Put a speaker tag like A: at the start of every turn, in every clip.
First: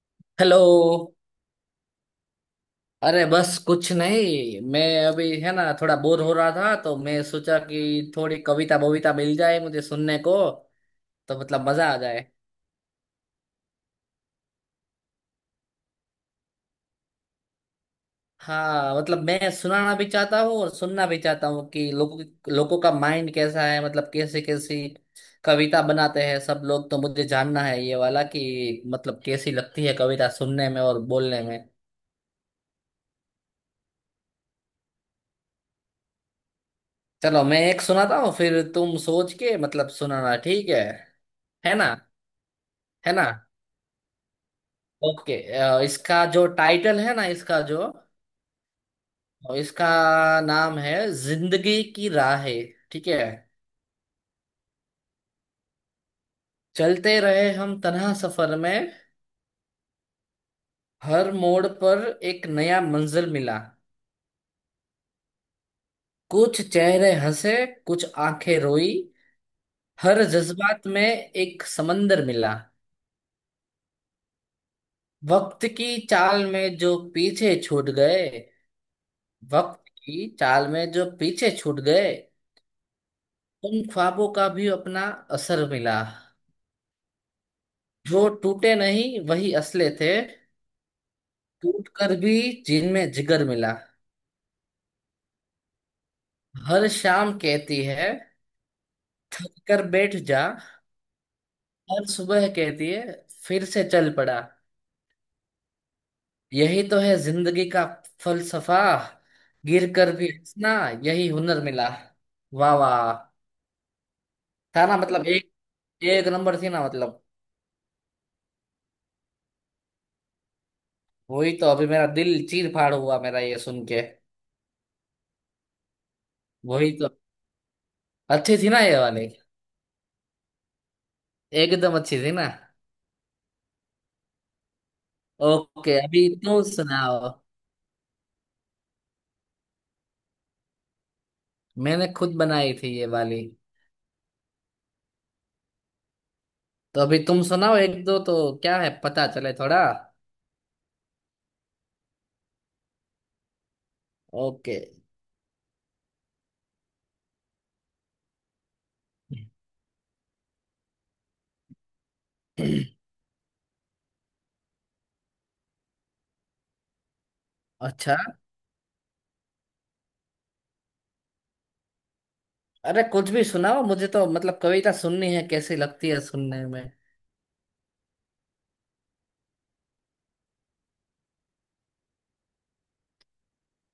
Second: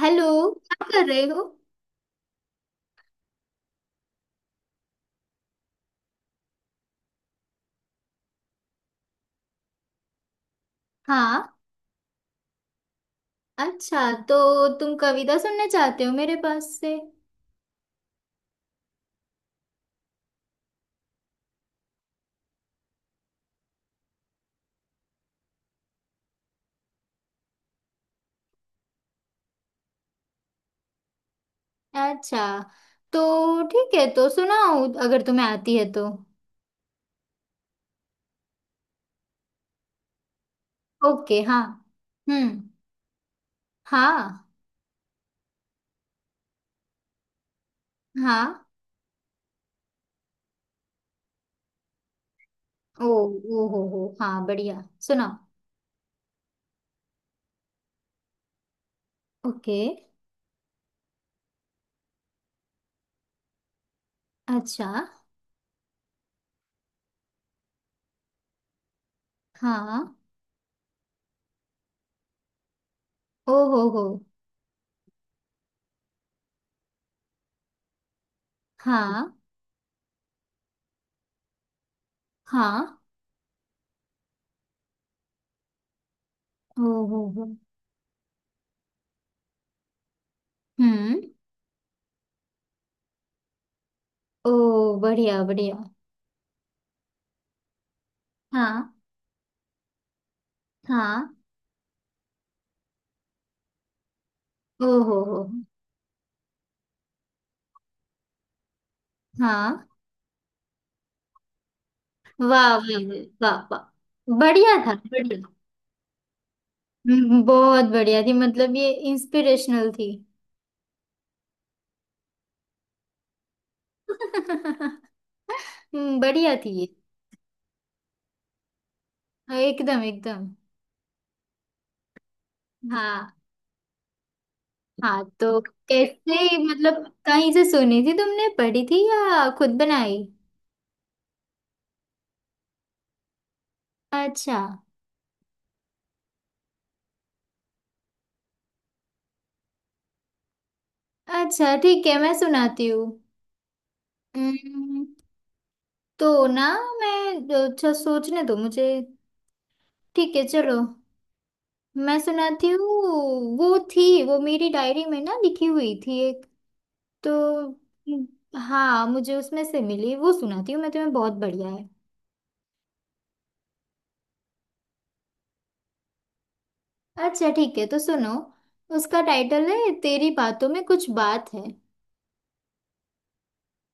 A: Hello.
B: Hello.
A: क्या कर रहे हो?
B: अरे बस कुछ नहीं, मैं अभी है ना थोड़ा बोर हो रहा था, तो मैं सोचा कि थोड़ी कविता बविता मिल जाए मुझे सुनने को, तो
A: हाँ।
B: मतलब मजा आ जाए।
A: अच्छा, तो तुम कविता सुनना चाहते हो मेरे पास से?
B: हाँ, मतलब मैं सुनाना भी चाहता हूँ और सुनना भी चाहता हूँ कि लोगों लोगों का माइंड कैसा है, मतलब कैसी कैसी कविता बनाते हैं सब लोग। तो मुझे जानना है ये वाला, कि मतलब कैसी लगती है कविता सुनने में और बोलने में।
A: अच्छा, तो ठीक है तो सुनाओ अगर तुम्हें आती है तो।
B: चलो मैं एक सुनाता हूँ, फिर तुम सोच के मतलब सुनाना, ठीक है?
A: ओके। हाँ।
B: है ना?
A: हम्म।
B: है ना?
A: हाँ।
B: ओके। इसका जो टाइटल है ना, इसका जो
A: हाँ।
B: इसका नाम है, जिंदगी की राहें।
A: ओ।
B: ठीक है?
A: ओ हो, हाँ, बढ़िया। सुनाओ।
B: चलते रहे हम तन्हा सफर में,
A: ओके।
B: हर मोड़ पर एक नया मंजिल मिला।
A: अच्छा।
B: कुछ चेहरे हंसे, कुछ आंखें रोई,
A: हाँ।
B: हर जज्बात में एक समंदर मिला।
A: ओ हो हो।
B: वक्त की चाल में जो पीछे छूट गए
A: हाँ।
B: वक्त की चाल में जो पीछे छूट गए
A: हाँ।
B: उन ख्वाबों का भी अपना असर मिला।
A: ओ हो हो।
B: जो टूटे नहीं वही असले थे,
A: हम्म।
B: टूट कर भी जिनमें जिगर मिला।
A: ओ, बढ़िया बढ़िया।
B: हर शाम कहती है
A: हाँ।
B: थक कर बैठ जा,
A: हाँ।
B: हर सुबह कहती है फिर से चल पड़ा।
A: ओ हो हो।
B: यही तो है जिंदगी का फलसफा,
A: हाँ।
B: गिर कर भी हंसना यही हुनर मिला। वाह
A: वाह वाह
B: वाह।
A: वाह वाह वाह। बढ़िया
B: था
A: था,
B: ना? मतलब
A: बढ़िया।
B: एक एक नंबर थी ना मतलब।
A: बहुत बढ़िया थी, मतलब ये इंस्पिरेशनल थी।
B: वही तो, अभी मेरा दिल चीर फाड़ हुआ मेरा ये सुन के।
A: बढ़िया थी ये।
B: वही तो, अच्छी थी ना ये वाली,
A: हाँ, एकदम एकदम।
B: एकदम अच्छी थी ना।
A: हाँ। हाँ, तो
B: ओके, अभी
A: कैसे,
B: तू
A: मतलब
B: सुनाओ।
A: कहीं से सुनी थी तुमने, पढ़ी थी या खुद बनाई?
B: मैंने खुद बनाई थी ये वाली।
A: अच्छा।
B: तो अभी तुम सुनाओ एक दो तो, क्या है पता चले थोड़ा।
A: अच्छा, ठीक है, मैं सुनाती हूँ।
B: ओके।
A: हम्म, तो ना, मैं... अच्छा, सोचने दो मुझे। ठीक है, चलो, मैं सुनाती हूँ। वो थी वो मेरी डायरी में ना, लिखी हुई थी तो।
B: अच्छा।
A: हाँ, मुझे उसमें से मिली, वो सुनाती हूँ मैं तुम्हें, बहुत बढ़िया है।
B: अरे कुछ भी सुनाओ, मुझे तो मतलब कविता सुननी है, कैसी लगती है सुनने में।
A: अच्छा ठीक है, तो सुनो। उसका टाइटल है, तेरी बातों में कुछ बात है।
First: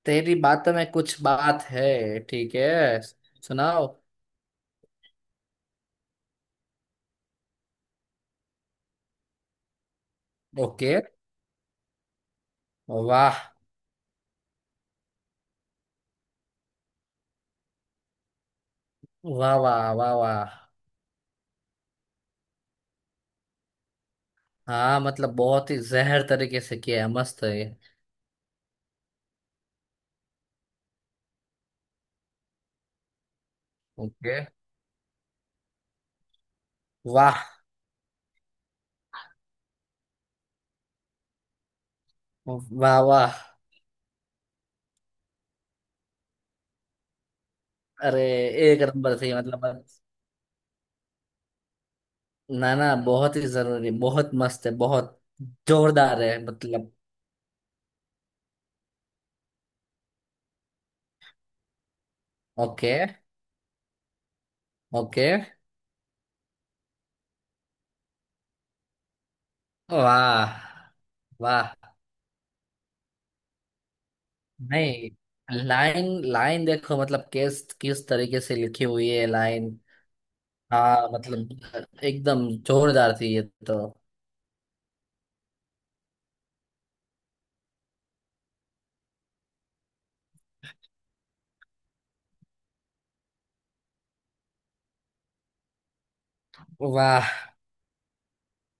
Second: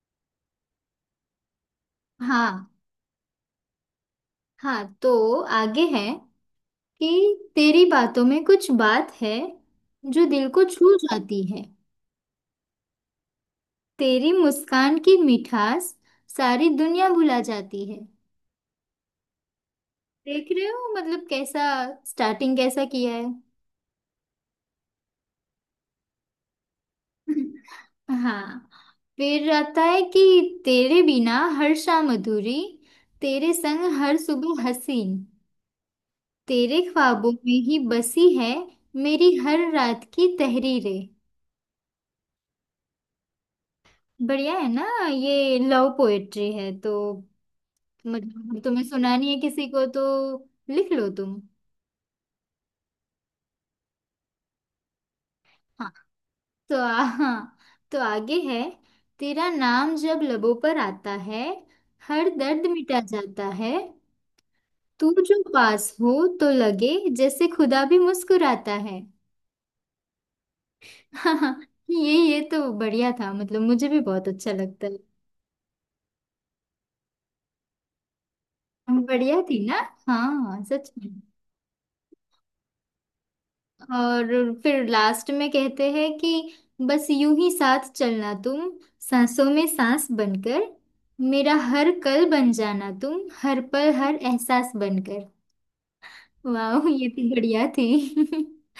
B: तेरी बात में कुछ बात है, ठीक
A: हाँ।
B: है सुनाओ।
A: हाँ, तो आगे है कि, तेरी बातों में कुछ बात है, जो दिल को
B: ओके।
A: छू जाती है।
B: वाह।
A: तेरी मुस्कान की मिठास, सारी दुनिया भुला जाती है।
B: वाह वाह वाह
A: देख
B: वाह।
A: रहे हो मतलब कैसा स्टार्टिंग कैसा किया है।
B: हाँ मतलब बहुत ही जहर तरीके से किया है, मस्त है ये।
A: हाँ, फिर आता है कि, तेरे बिना हर शाम अधूरी, तेरे संग हर
B: ओके।
A: सुबह हसीन, तेरे ख्वाबों में
B: वाह।
A: ही बसी है मेरी हर रात की तहरीरें।
B: वाह वाह।
A: बढ़िया है ना? ये लव पोएट्री है, तो
B: अरे
A: मतलब
B: एक
A: तुम्हें
B: नंबर
A: सुनानी
B: थी
A: है
B: मतलब।
A: किसी को तो लिख लो तुम।
B: ना ना, बहुत ही जरूरी, बहुत मस्त है, बहुत
A: हाँ,
B: जोरदार है
A: तो
B: मतलब।
A: हाँ, तो आगे है, तेरा नाम जब लबों पर आता है, हर दर्द
B: ओके।
A: मिटा जाता है। तू
B: ओके।
A: जो पास हो तो लगे, जैसे खुदा भी मुस्कुराता है।
B: वाह।
A: हाँ, हाँ।
B: वाह।
A: ये तो बढ़िया था, मतलब मुझे भी बहुत अच्छा लगता है।
B: नहीं, लाइन लाइन देखो मतलब, किस किस तरीके से लिखी हुई है
A: बढ़िया थी
B: लाइन।
A: ना? हाँ, सच
B: हाँ
A: में।
B: मतलब एकदम जोरदार थी ये तो।
A: और फिर लास्ट में कहते हैं कि, बस यूं ही साथ चलना तुम, सांसों में सांस बनकर, मेरा हर पल बन जाना तुम, हर पल हर एहसास बनकर। वाह, ये तो
B: वाह।
A: बढ़िया थी।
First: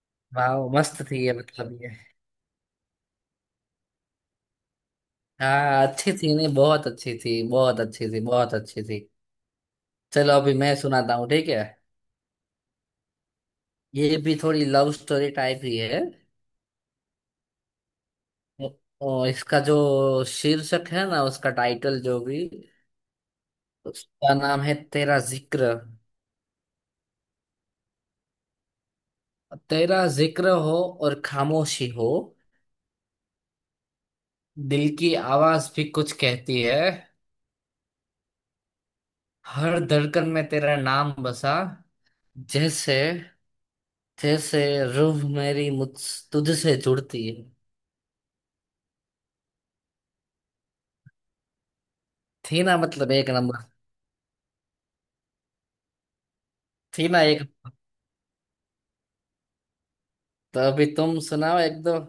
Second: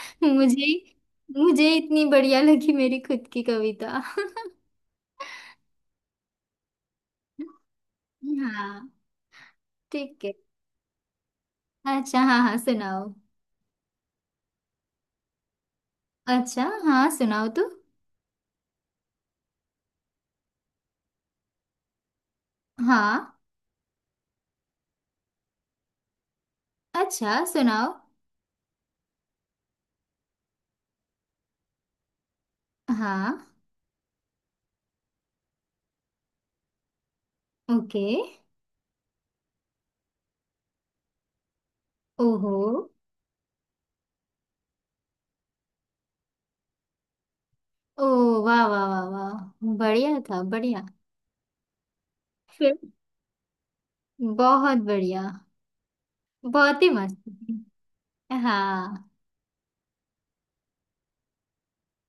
B: वाह
A: मुझे
B: मस्त थी ये,
A: मुझे
B: मतलब ये।
A: इतनी बढ़िया लगी मेरी खुद की कविता।
B: हाँ अच्छी थी, नहीं बहुत अच्छी थी, बहुत अच्छी थी, बहुत अच्छी
A: हाँ,
B: थी।
A: ठीक है।
B: चलो अभी मैं सुनाता हूँ, ठीक है?
A: अच्छा, हाँ हाँ, सुनाओ।
B: ये भी थोड़ी लव स्टोरी टाइप ही है।
A: अच्छा, हाँ, सुनाओ तो।
B: और इसका जो शीर्षक है ना, उसका टाइटल जो भी,
A: हाँ।
B: उसका नाम है तेरा जिक्र।
A: अच्छा, सुनाओ।
B: तेरा जिक्र हो और खामोशी हो,
A: हाँ।
B: दिल की आवाज भी कुछ कहती है।
A: ओके।
B: हर धड़कन में तेरा नाम बसा,
A: ओहो।
B: जैसे जैसे रूह मेरी मुझ तुझसे जुड़ती है।
A: ओ, वाह वाह वाह वाह, बढ़िया था, बढ़िया।
B: थी ना
A: फिर,
B: मतलब एक नंबर?
A: बहुत बढ़िया, बहुत ही
B: थी
A: मस्त
B: ना एक?
A: थी। हाँ।
B: तो अभी तुम सुनाओ एक दो।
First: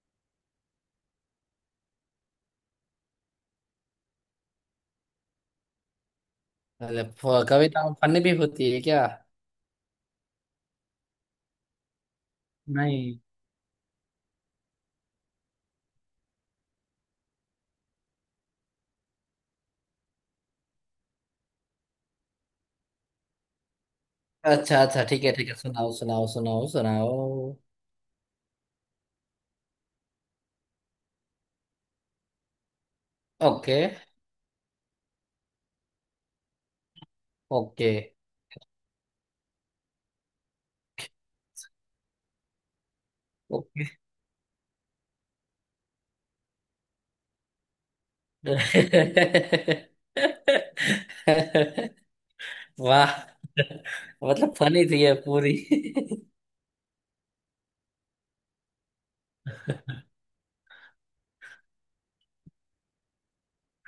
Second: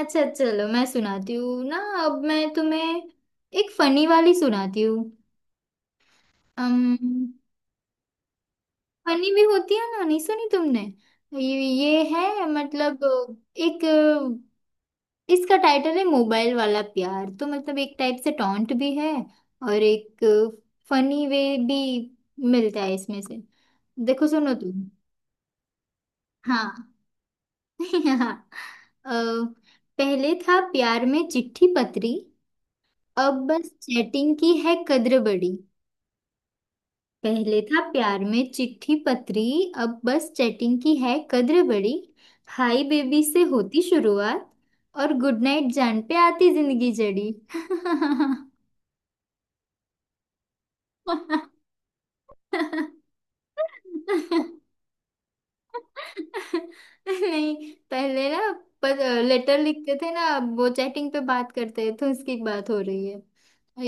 A: अच्छा, चलो, मैं सुनाती हूँ ना। अब मैं तुम्हें एक फनी वाली सुनाती हूँ।
B: अरे
A: अम
B: कविता फनी भी होती है क्या?
A: फनी भी होती है ना, नहीं सुनी तुमने? ये है, मतलब
B: नहीं।
A: एक... इसका टाइटल है, मोबाइल वाला प्यार, तो मतलब एक टाइप से टॉन्ट भी है, और एक फनी वे भी मिलता है इसमें से। देखो, सुनो
B: अच्छा
A: तुम।
B: अच्छा, ठीक है ठीक है, सुनाओ सुनाओ
A: हाँ।
B: सुनाओ सुनाओ।
A: हाँ। अ, पहले था प्यार में चिट्ठी पत्री, अब बस
B: ओके।
A: चैटिंग की है कद्र बड़ी। पहले था
B: ओके।
A: प्यार में चिट्ठी पत्री, अब बस चैटिंग की है कद्र बड़ी। हाय बेबी से होती
B: ओके।
A: शुरुआत, और गुड नाइट जान पे आती जिंदगी जड़ी।
B: वाह, मतलब फनी थी ये पूरी।
A: नहीं, पहले ना, पर लेटर लिखते थे ना, अब वो चैटिंग पे बात करते हैं, तो उसकी बात हो रही है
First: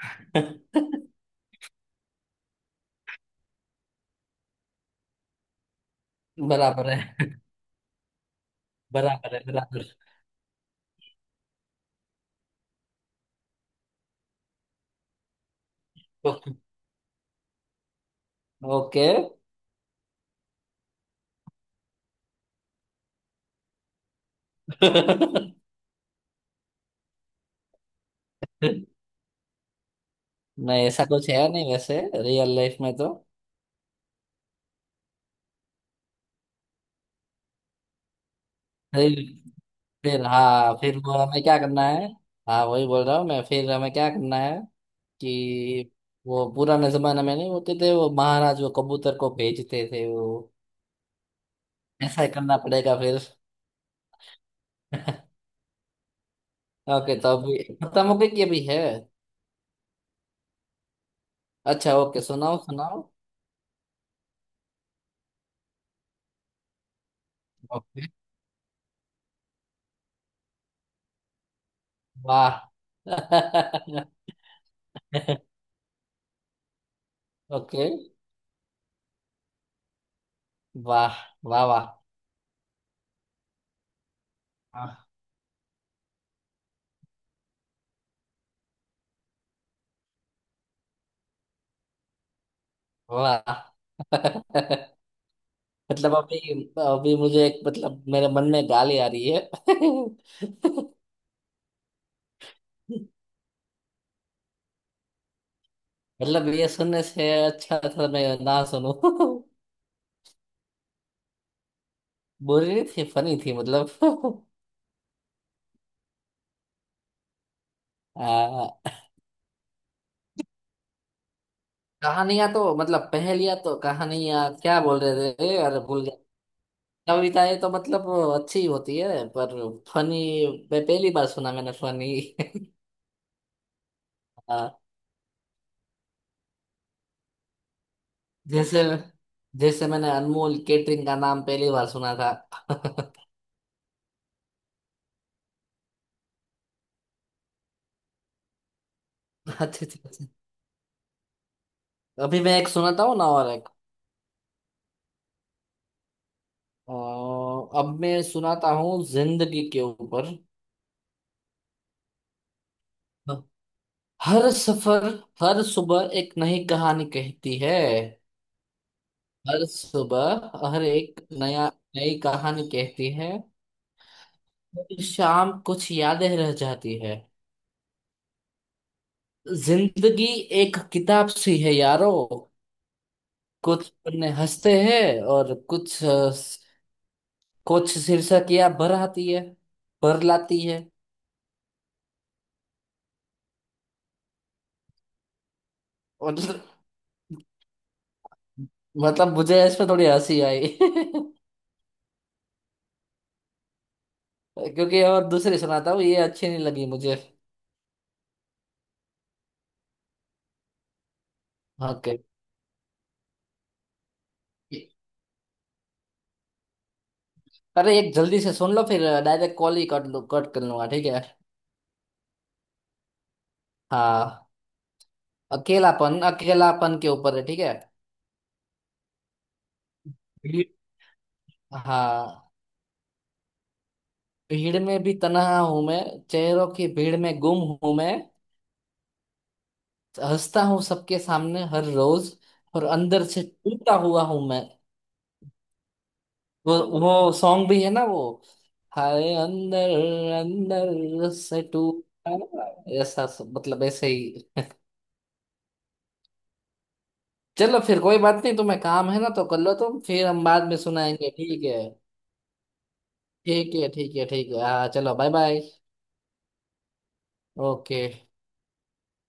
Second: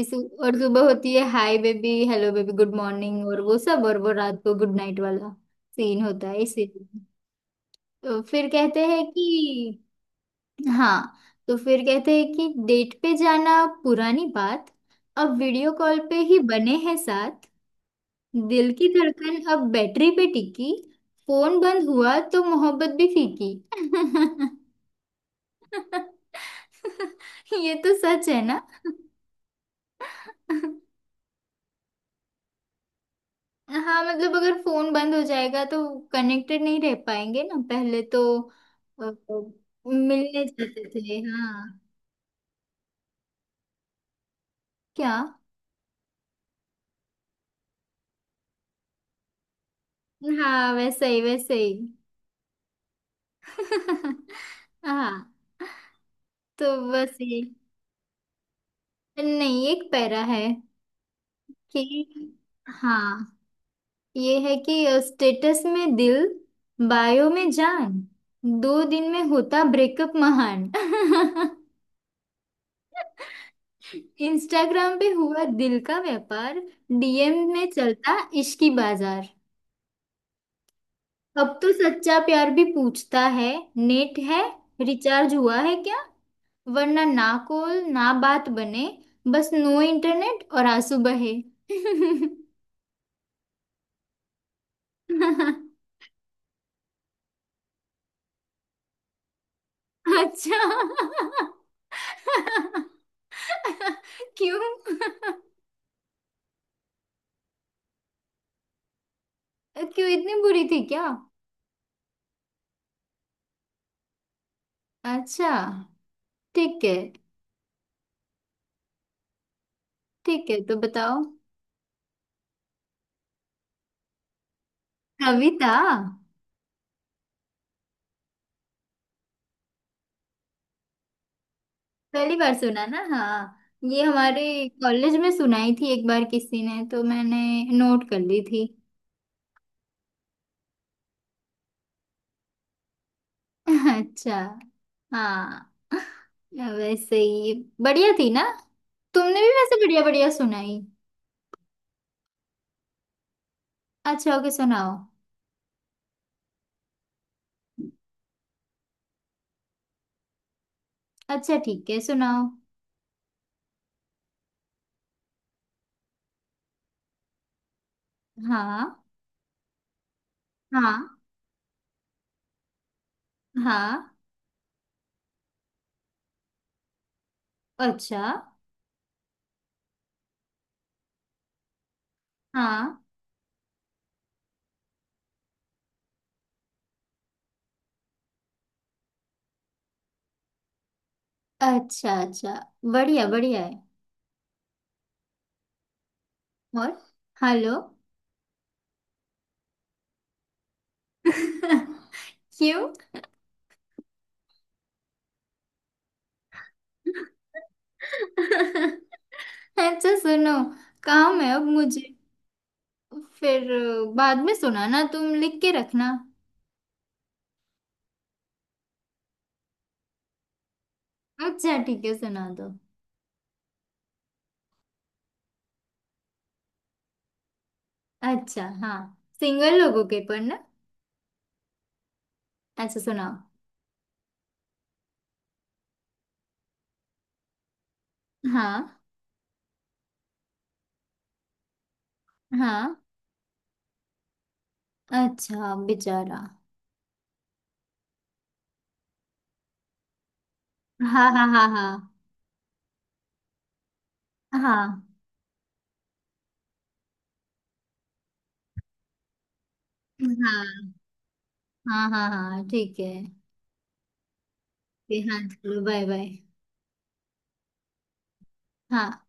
A: इसी। और सुबह होती है hi baby, hello baby, good morning, और वो सब, और वो रात को गुड नाइट वाला सीन होता है,
B: बराबर
A: इसीलिए
B: है।
A: तो फिर कहते हैं
B: बराबर है
A: कि।
B: बराबर।
A: हाँ, तो फिर कहते हैं कि, डेट पे जाना पुरानी बात, अब वीडियो कॉल पे ही बने हैं। दिल की
B: ओके।
A: धड़कन अब बैटरी पे टिकी, फोन बंद हुआ तो मोहब्बत भी फीकी। ये तो सच है ना?
B: नहीं ऐसा कुछ है नहीं वैसे रियल लाइफ में तो।
A: हाँ, मतलब अगर फोन बंद हो जाएगा तो कनेक्टेड नहीं रह पाएंगे ना। पहले तो अ,
B: फिर। फिर
A: मिलने
B: हाँ,
A: जाते
B: फिर वो
A: थे,
B: हमें क्या
A: हाँ।
B: करना है? हाँ वही बोल रहा हूँ मैं, फिर हमें क्या करना है?
A: क्या?
B: कि वो पुराने जमाने में नहीं होते थे वो महाराज, वो कबूतर को भेजते थे वो,
A: हाँ, वैसे ही, वैसे ही।
B: ऐसा ही करना पड़ेगा फिर।
A: हाँ, तो बस
B: ओके, तो
A: ये।
B: अभी खत्म हो गई कि अभी है?
A: नहीं, एक पैरा है
B: अच्छा ओके,
A: कि,
B: सुनाओ सुनाओ।
A: हाँ, ये है कि, स्टेटस में दिल, बायो में जान,
B: ओके।
A: दो दिन में होता ब्रेकअप महान।
B: वाह।
A: इंस्टाग्राम पे हुआ दिल का व्यापार, डीएम में
B: ओके।
A: चलता इश्की बाजार।
B: वाह
A: अब
B: वाह
A: तो
B: वाह
A: सच्चा प्यार भी पूछता है, नेट है, रिचार्ज हुआ है क्या? वरना ना कॉल ना बात बने, बस नो इंटरनेट और आंसू बहे।
B: वाह। मतलब अभी, अभी मुझे एक, मतलब मेरे मन में गाली आ रही है।
A: अच्छा। क्यों?
B: मतलब ये सुनने से अच्छा था मैं ना सुनूं।
A: क्यों, इतनी बुरी थी क्या?
B: बुरी नहीं थी, फनी थी मतलब।
A: अच्छा। ठीक है,
B: आ,
A: ठीक है तो बताओ।
B: कहानियां तो मतलब, पहेलियां तो कहानियां क्या बोल रहे थे,
A: कविता।
B: अरे भूल गया। कविताएं तो मतलब अच्छी होती है, पर फनी मैं पहली बार सुना, मैंने फनी।
A: पहली बार सुना ना? हाँ, ये हमारे
B: आ,
A: कॉलेज में सुनाई थी एक बार किसी ने, तो मैंने नोट कर ली थी।
B: जैसे जैसे मैंने अनमोल केटरिंग का नाम पहली बार सुना था। अच्छा
A: अच्छा। हाँ, वैसे ही। बढ़िया थी ना। तुमने भी वैसे
B: अच्छा।
A: बढ़िया
B: अच्छा।
A: बढ़िया सुनाई।
B: अभी मैं एक सुनाता हूँ ना और एक।
A: अच्छा। ओके, सुनाओ।
B: अ, अब मैं सुनाता हूँ जिंदगी के ऊपर।
A: अच्छा ठीक है, सुनाओ।
B: हर सफर, हर सुबह एक नई कहानी कहती है
A: हाँ,
B: हर सुबह हर
A: हाँ,
B: एक नया नई कहानी कहती है।
A: हाँ।
B: हर शाम कुछ यादें रह जाती है।
A: अच्छा।
B: जिंदगी एक किताब सी है यारो,
A: हाँ।
B: कुछ पन्ने हंसते हैं और कुछ शीर्षक या भर लाती है।
A: अच्छा। अच्छा, बढ़िया बढ़िया है।
B: और
A: और... हेलो?
B: मतलब मुझे इस पे थोड़ी हंसी आई।
A: क्यों?
B: क्योंकि और दूसरी सुनाता हूँ, ये अच्छी नहीं लगी मुझे।
A: अच्छा, सुनो, काम है अब मुझे।
B: ओके।
A: फिर बाद में सुनाना, तुम लिख के रखना।
B: अरे एक जल्दी से सुन लो, फिर डायरेक्ट कॉल ही कट लो, कट कर लूंगा, ठीक है?
A: अच्छा ठीक है, सुना दो।
B: हाँ, अकेलापन अकेलापन के ऊपर है, ठीक है?
A: अच्छा, हाँ, सिंगल लोगों के पर ना।
B: भीड़। हाँ,
A: अच्छा, सुनाओ।
B: भीड़ में भी तन्हा हूं मैं, चेहरों की भीड़ में गुम हूं मैं।
A: हाँ।
B: हंसता हूँ सबके सामने हर रोज, और
A: हाँ,
B: अंदर से टूटा हुआ हूं मैं।
A: अच्छा, बेचारा।
B: वो वो सॉन्ग भी है ना वो, हाय अंदर
A: हाँ,
B: अंदर
A: हाँ,
B: से
A: हाँ, हाँ।
B: टूटा हुआ", ऐसा मतलब ऐसे ही।
A: हाँ,
B: चलो फिर कोई बात नहीं, तुम्हें काम है ना तो कर लो तुम, फिर हम बाद में
A: हाँ,
B: सुनाएंगे, ठीक है?
A: हाँ, हाँ हाँ ठीक है।
B: ठीक है ठीक है ठीक है हाँ, चलो
A: फिर
B: बाय
A: हाँ,
B: बाय।
A: चलो, बाय बाय।
B: ओके।
A: हाँ।